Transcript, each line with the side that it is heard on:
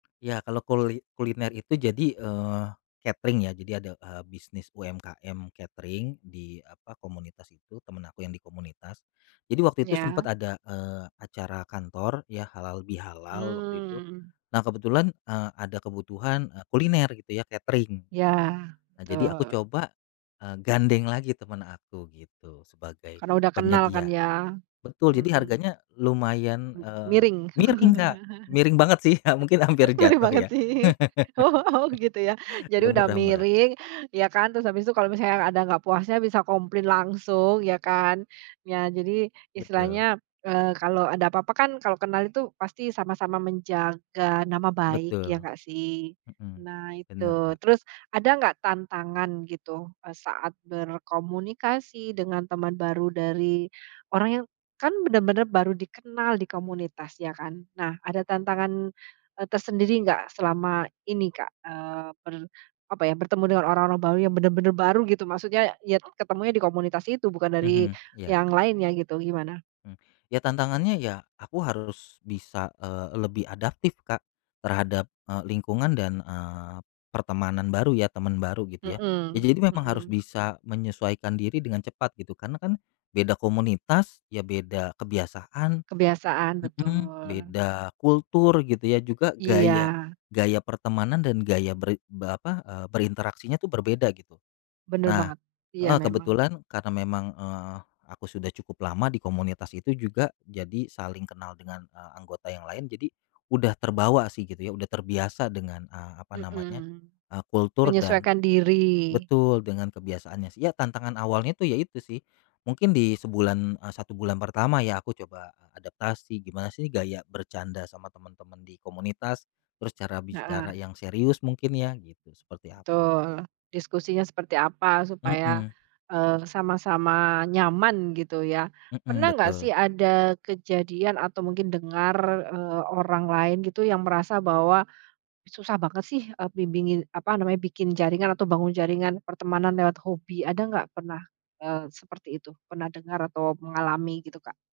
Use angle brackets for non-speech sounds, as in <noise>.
left: Ya, kalau kuli kuliner itu jadi, eee, catering ya jadi, ada, eee, bisnis UMKM catering di apa, komunitas itu temen aku yang di komunitas. Jadi waktu itu sempet
right: Iya.
left: ada, eee, acara kantor ya halal bihalal waktu itu.
right: Mmm.
left: Nah kebetulan, eee, ada kebutuhan, eee, kuliner gitu ya catering.
right: Iya,
left: Nah, jadi aku
right: betul.
left: coba, eee, gandeng lagi temen aku gitu sebagai
right: Karena udah kenal kan
left: penyedia.
right: ya.
left: Betul jadi
right: Mmm.
left: harganya lumayan,
right: Mmm,
left: eee,
right: miring.
left: miring, Kak, miring banget sih ya mungkin
right: <chuckles>
left: hampir
right: <chuckles> bener
left: jatuh
right: banget
left: ya.
right: sih. Oh, gitu ya.
left: <chuckles>
right: Jadi
left: Ya,
right: udah
left: murah murah.
right: miring ya kan, terus habis itu kalau misalnya ada nggak puasnya bisa komplain langsung ya kan. Ya jadi
left: Betul.
right: istilahnya, eee, kalau ada apa-apa kan kalau kenal itu pasti sama-sama menjaga nama baik ya
left: Betul.
right: nggak sih?
left: Mhm.
right: Nah
left: Bener,
right: itu.
left: Kak.
right: Terus ada nggak tantangan gitu, eee, saat berkomunikasi dengan teman baru dari orang yang kan benar-benar baru dikenal di komunitas ya kan. Nah ada tantangan, eee, tersendiri enggak selama ini, Kak, eee, ber apa ya, bertemu dengan orang-orang baru yang benar-benar baru gitu, maksudnya nye ketemunya di komunitas itu bukan dari
left: Mhm, iya.
right: yang lain ya gitu, gimana?
left: Mmm. Ya tantangannya ya aku harus bisa, eee, lebih adaptif, Kak, terhadap, eee, lingkungan dan, eee, pertemanan baru ya, teman baru gitu ya.
right: Mmm
left: Jadi memang harus
right: mmm.
left: bisa menyesuaikan diri dengan cepat gitu karena kan beda komunitas ya beda kebiasaan
right: Kebiasaan, betul.
left: mhm, beda kultur gitu ya juga gaya
right: Iya.
left: gaya pertemanan dan gaya berin be apa, eee, berinteraksinya tuh berbeda gitu.
right: Bener
left: Nah
right: banget. Iya
left: heeh,
right: memang.
left: kebetulan karena memang, eee, aku sudah cukup lama di komunitas itu juga jadi saling kenal dengan, eee, anggota yang lain, jadi udah terbawa sih gitu ya, udah terbiasa dengan, eee, apa namanya,
right: Mmm.
left: eee, kultur dan
right: Menyesuaikan diri.
left: betul dengan kebiasaannya sih. Ya tantangan awalnya itu ya itu sih. Mungkin di sebulan, eee, 1 bulan pertama ya aku coba adaptasi gimana sih gaya bercanda sama temen-temen di komunitas, terus cara
right: Heeh.
left: bicara yang serius mungkin ya gitu seperti apa.
right: Betul, diskusinya seperti apa supaya,
left: Mhm.
right: eee, sama-sama nyaman gitu ya.
left: Mhm,
right: Pernah nggak sih
left: betul.
right: ada kejadian atau mungkin dengar, eee, orang lain gitu yang merasa bahwa, "Susah banget sih, eee, bimbingin apa namanya, bikin jaringan atau bangun jaringan pertemanan lewat hobi." Ada nggak pernah seperti, eee, itu? Pernah dengar atau mengalami gitu, Kak?